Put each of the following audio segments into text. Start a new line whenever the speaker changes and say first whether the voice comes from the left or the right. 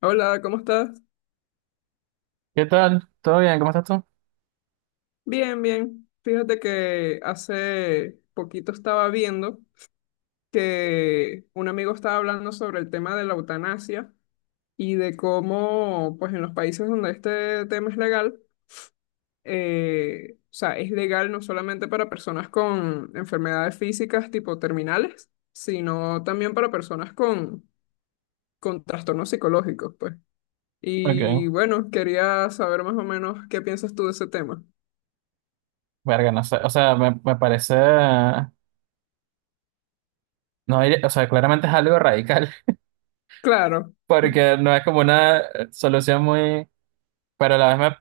left: Hola, ¿cómo estás?
right: ¿Qué tal? ¿Todo bien? ¿Cómo estás tú?
left: Bien, bien. Fíjate que hace poquito estaba viendo que un amigo estaba hablando sobre el tema de la eutanasia y de cómo, pues en los países donde este tema es legal, o sea, es legal no solamente para personas con enfermedades físicas tipo terminales, sino también para personas con trastornos psicológicos, pues.
right: Ok,
left: Y bueno, quería saber más o menos qué piensas tú de ese tema.
right: verga, no sé, o sea, me parece, no, o sea, claramente es algo radical.
left: Claro.
right: Porque no es como una solución muy, pero a la vez me,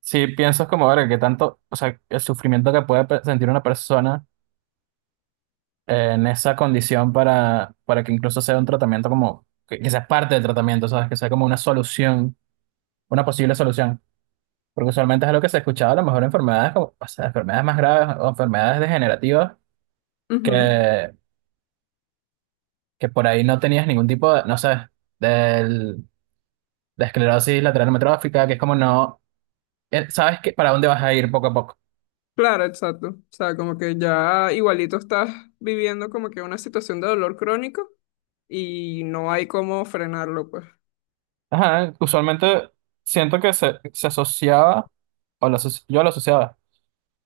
right: sí pienso como, verga, que tanto, o sea, el sufrimiento que puede sentir una persona en esa condición para que incluso sea un tratamiento como, que sea parte del tratamiento, ¿sabes? Que sea como una solución, una posible solución, porque usualmente es lo que se escuchaba, a lo mejor enfermedades como, o sea, enfermedades más graves o enfermedades degenerativas
left: Ujú.
right: que que por ahí no tenías ningún tipo de, no sé, del, de esclerosis lateral amiotrófica, que es como no, sabes que para dónde vas a ir poco a poco.
left: Claro, exacto. O sea, como que ya igualito estás viviendo como que una situación de dolor crónico y no hay cómo frenarlo, pues.
right: Ajá, usualmente siento que se asociaba, yo lo asociaba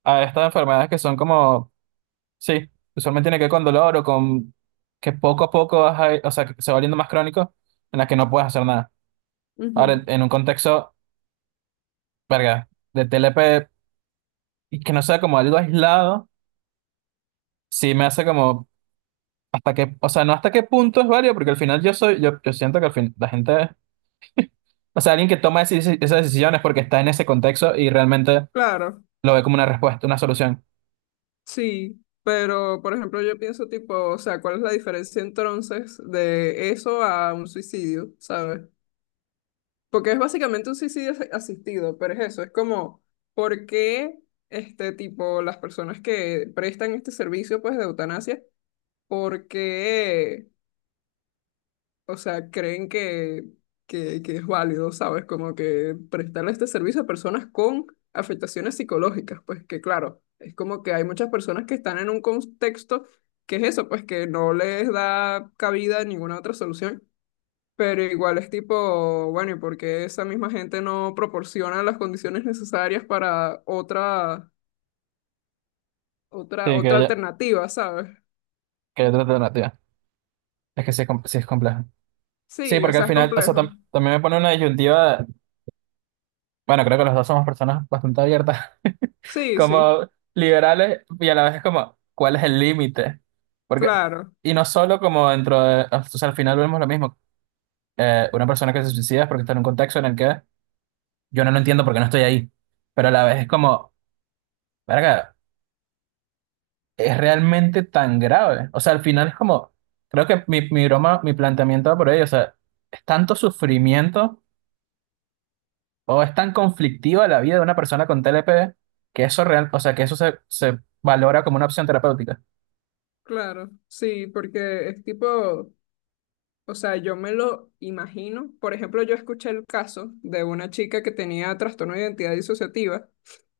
right: a estas enfermedades que son como, sí, usualmente tiene que ver con dolor o con que poco a poco o sea, que se va volviendo más crónico, en las que no puedes hacer nada. Ahora, en,
left: Ujú.
right: en un contexto, verga, de TLP, y que no sea como algo aislado, sí me hace como hasta qué, o sea, no hasta qué punto es válido, porque al final yo soy, yo siento que al fin la gente, o sea, alguien que toma esas decisiones porque está en ese contexto y realmente
left: Claro,
right: lo ve como una respuesta, una solución.
left: sí. Pero, por ejemplo, yo pienso tipo, o sea, ¿cuál es la diferencia entonces de eso a un suicidio? ¿Sabes? Porque es básicamente un suicidio asistido, pero es eso, es como, ¿por qué este tipo, las personas que prestan este servicio, pues, de eutanasia? Porque, o sea, creen que, que es válido, ¿sabes? Como que prestarle este servicio a personas con afectaciones psicológicas, pues que claro, es como que hay muchas personas que están en un contexto que es eso, pues que no les da cabida a ninguna otra solución. Pero igual es tipo, bueno, ¿y por qué esa misma gente no proporciona las condiciones necesarias para otra, otra,
right: Sí,
left: otra alternativa? ¿Sabes?
right: que haya otra alternativa. Es que sí es, sí es complejo. Sí,
left: Sí, o
right: porque al
left: sea, es
right: final, o sea,
left: complejo.
right: también me pone una disyuntiva, bueno, creo que los dos somos personas bastante abiertas,
left: Sí, sí,
right: como liberales, y a la vez es como, ¿cuál es el límite? Porque,
left: claro.
right: y no solo como dentro de, o sea, al final vemos lo mismo, una persona que se suicida es porque está en un contexto en el que yo no lo entiendo porque no estoy ahí, pero a la vez es como, verga, es realmente tan grave. O sea, al final es como, creo que mi, broma, mi planteamiento va por ahí, o sea, es tanto sufrimiento o es tan conflictiva la vida de una persona con TLP que eso real, o sea, que eso se valora como una opción terapéutica.
left: Claro, sí, porque es tipo, o sea, yo me lo imagino. Por ejemplo, yo escuché el caso de una chica que tenía trastorno de identidad disociativa,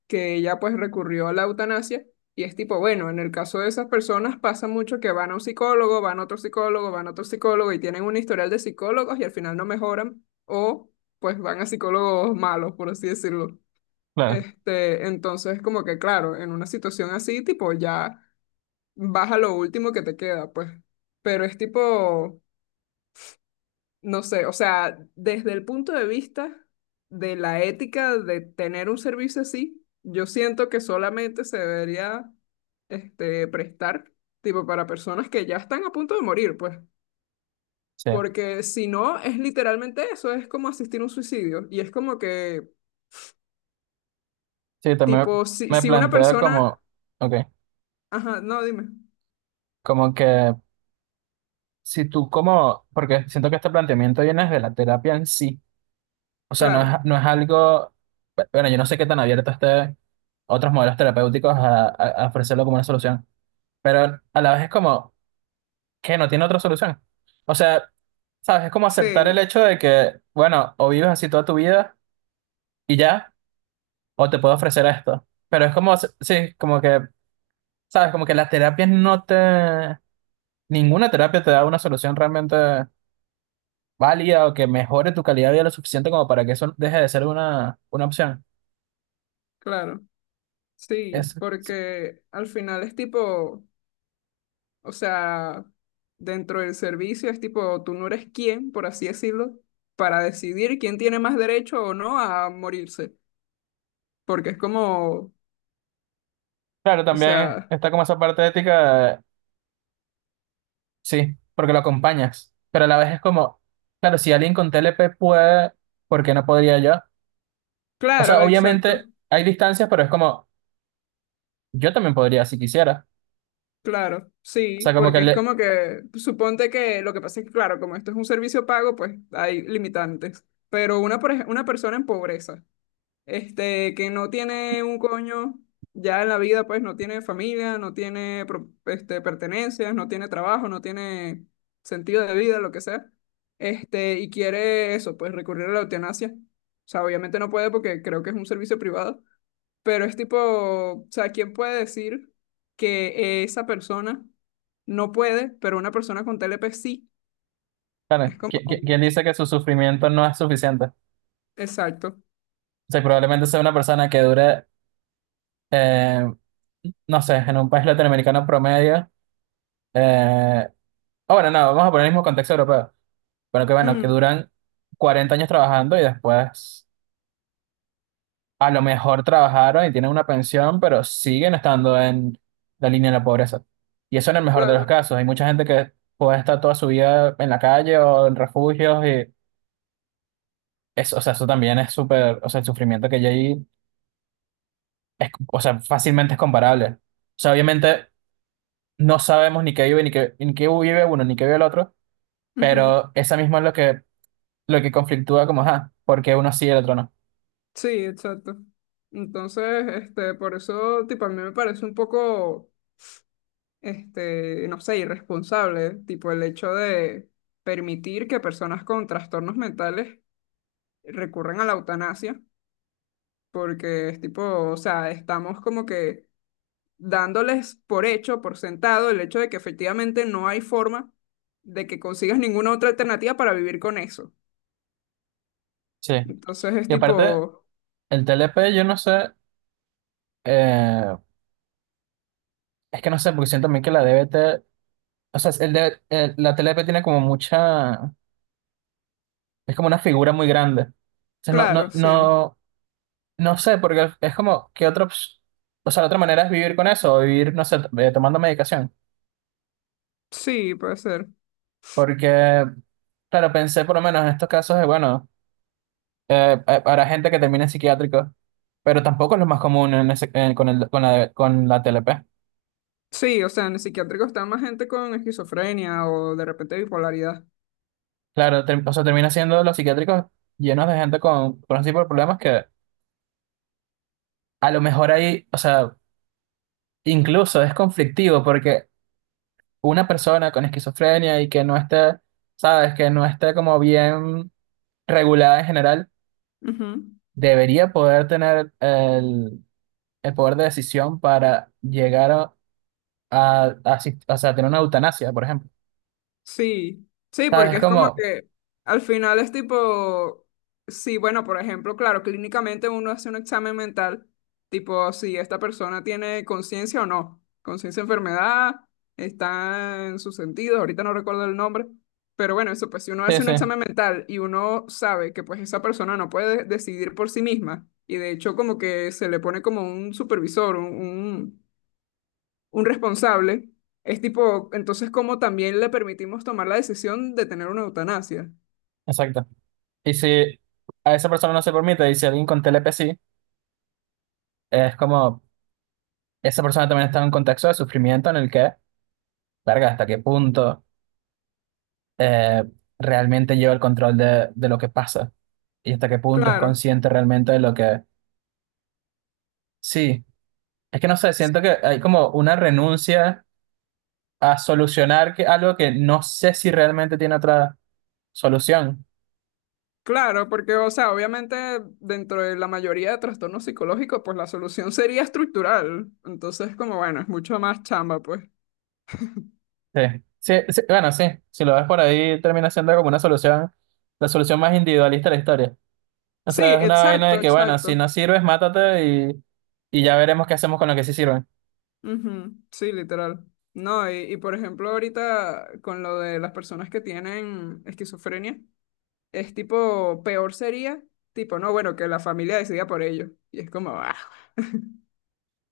left: que ella pues recurrió a la eutanasia y es tipo, bueno, en el caso de esas personas pasa mucho que van a un psicólogo, van a otro psicólogo, van a otro psicólogo y tienen un historial de psicólogos y al final no mejoran o pues van a psicólogos malos, por así decirlo.
right: Claro.
left: Este, entonces como que claro, en una situación así, tipo ya vas a lo último que te queda, pues. Pero es tipo, no sé, o sea, desde el punto de vista de la ética de tener un servicio así, yo siento que solamente se debería, este, prestar, tipo, para personas que ya están a punto de morir, pues.
right: Sí,
left: Porque si no, es literalmente eso, es como asistir a un suicidio. Y es como que,
right: sí, también
left: tipo, si,
right: me
left: si una
right: plantea
left: persona,
right: como, ok,
left: ajá, no, dime,
right: como que si tú como, porque siento que este planteamiento viene de la terapia en sí. O sea, no es,
left: claro,
right: no es algo, bueno, yo no sé qué tan abierto esté otros modelos terapéuticos a ofrecerlo como una solución, pero a la vez es como que no tiene otra solución. O sea, ¿sabes? Es como aceptar el
left: sí,
right: hecho de que, bueno, o vives así toda tu vida y ya, o te puedo ofrecer esto. Pero es como, sí, como que, ¿sabes? Como que las terapias no te, ninguna terapia te da una solución realmente válida o que mejore tu calidad de vida lo suficiente como para que eso deje de ser una opción.
left: claro,
right: Es,
left: sí,
right: sí,
left: porque al final es tipo... O sea, dentro del servicio es tipo, tú no eres quién, por así decirlo, para decidir quién tiene más derecho o no a morirse. Porque es como,
right: Claro,
left: o
right: también
left: sea,
right: está como esa parte ética, sí, porque lo acompañas, pero a la vez es como, claro, si alguien con TLP puede, ¿por qué no podría yo? O sea,
left: claro,
right: obviamente
left: exacto,
right: hay distancias, pero es como, yo también podría si quisiera.
left: claro,
right: O sea,
left: sí,
right: como que
left: porque es
right: le,
left: como que, suponte que lo que pasa es que, claro, como esto es un servicio pago, pues hay limitantes. Pero una persona en pobreza. Este, que no tiene un coño ya en la vida, pues no tiene familia, no tiene este, pertenencias, no tiene trabajo, no tiene sentido de vida, lo que sea, este, y quiere eso, pues recurrir a la eutanasia. O sea, obviamente no puede porque creo que es un servicio privado, pero es tipo, o sea, ¿quién puede decir que esa persona no puede, pero una persona con TLP sí?
right: claro,
left: Es como,
right: ¿quién dice que su sufrimiento no es suficiente? O
left: exacto.
right: sea, probablemente sea una persona que dure, eh, no sé, en un país latinoamericano promedio, eh, ah, bueno, no, vamos a poner el mismo contexto europeo, pero que bueno, que
left: Mm,
right: duran 40 años trabajando y después, a lo mejor, trabajaron y tienen una pensión, pero siguen estando en la línea de la pobreza. Y eso en el mejor de los
left: claro.
right: casos. Hay mucha gente que puede estar toda su vida en la calle o en refugios y eso. O sea, eso también es súper, o sea, el sufrimiento que hay ahí es, o sea, fácilmente es comparable. O sea, obviamente no sabemos ni qué vive ni qué, vive uno ni qué vive el otro,
left: Ujú.
right: pero esa misma es lo que conflictúa como, ah, porque uno sí y el otro no.
left: Sí, exacto. Entonces, este, por eso, tipo, a mí me parece un poco, este, no sé, irresponsable, tipo, el hecho de permitir que personas con trastornos mentales recurran a la eutanasia, porque es tipo, o sea, estamos como que dándoles por hecho, por sentado, el hecho de que efectivamente no hay forma de que consigas ninguna otra alternativa para vivir con eso.
right: Sí.
left: Entonces, es
right: Y aparte,
left: tipo,
right: el TLP, yo no sé, eh, es que no sé, porque siento también que la DBT. O sea, la TLP tiene como mucha, es como una figura muy grande. O sea, no, no,
left: claro, sí,
right: no, no sé, porque es como que otra, o sea, la otra manera es vivir con eso, o vivir, no sé, tomando medicación.
left: sí, puede ser.
right: Porque, claro, pensé por lo menos en estos casos de, bueno, para gente que termina en psiquiátrico, pero tampoco es lo más común en con el, con la TLP.
left: Sí, o sea, en el psiquiátrico está más gente con esquizofrenia o de repente bipolaridad.
right: Claro, o sea, termina siendo los psiquiátricos llenos de gente con ese tipo de problemas que a lo mejor ahí, o sea, incluso es conflictivo, porque una persona con esquizofrenia y que no esté, sabes, que no esté como bien regulada en general,
left: Ujú.
right: debería poder tener el, poder de decisión para llegar o sea, tener una eutanasia, por ejemplo.
left: Sí, sí,
right: Sabes,
left: porque
right: es
left: es como
right: como,
left: que al final es tipo, sí, bueno, por ejemplo, claro, clínicamente uno hace un examen mental, tipo si esta persona tiene conciencia o no, conciencia de enfermedad, está en sus sentidos, ahorita no recuerdo el nombre, pero bueno, eso, pues si uno
right: sí,
left: hace un
right: sí,
left: examen mental y uno sabe que pues esa persona no puede decidir por sí misma, y de hecho como que se le pone como un supervisor, un responsable. Es tipo, entonces, ¿cómo también le permitimos tomar la decisión de tener una eutanasia?
right: exacto. Y si a esa persona no se permite, y si alguien con TLP sí, es como, esa persona también está en un contexto de sufrimiento en el que, verga, ¿hasta qué punto eh, realmente lleva el control de lo que pasa y hasta qué punto es
left: Claro,
right: consciente realmente de lo que...? Sí, es que no sé, siento que hay como una renuncia a solucionar que, algo que no sé si realmente tiene otra solución.
left: claro, porque, o sea, obviamente dentro de la mayoría de trastornos psicológicos, pues la solución sería estructural. Entonces, como, bueno, es mucho más chamba, pues.
right: Sí, sí, sí, bueno, sí, si lo ves por ahí termina siendo como una solución, la solución más individualista de la historia. O
left: Sí,
right: sea, es una vaina
left: exacto,
right: de que, bueno, si
left: exacto.
right: no sirves, mátate y ya veremos qué hacemos con lo que sí sirven.
left: Ujú, sí, literal. No, y por ejemplo, ahorita con lo de las personas que tienen esquizofrenia, es tipo, peor sería, tipo, no, bueno, que la familia decida por ellos. Y es como, ah.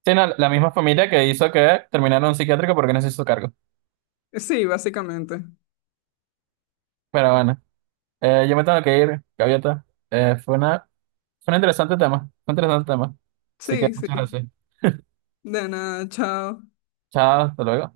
right: Sí, no, la misma familia que hizo que terminara en un psiquiátrico porque no se hizo cargo.
left: Sí, básicamente.
right: Pero bueno. Yo me tengo que ir, Gaviota. Fue una, fue un interesante tema, fue un interesante tema. Así que
left: Sí, sí.
right: muchas gracias.
left: De nada, chao.
right: Chao, hasta luego.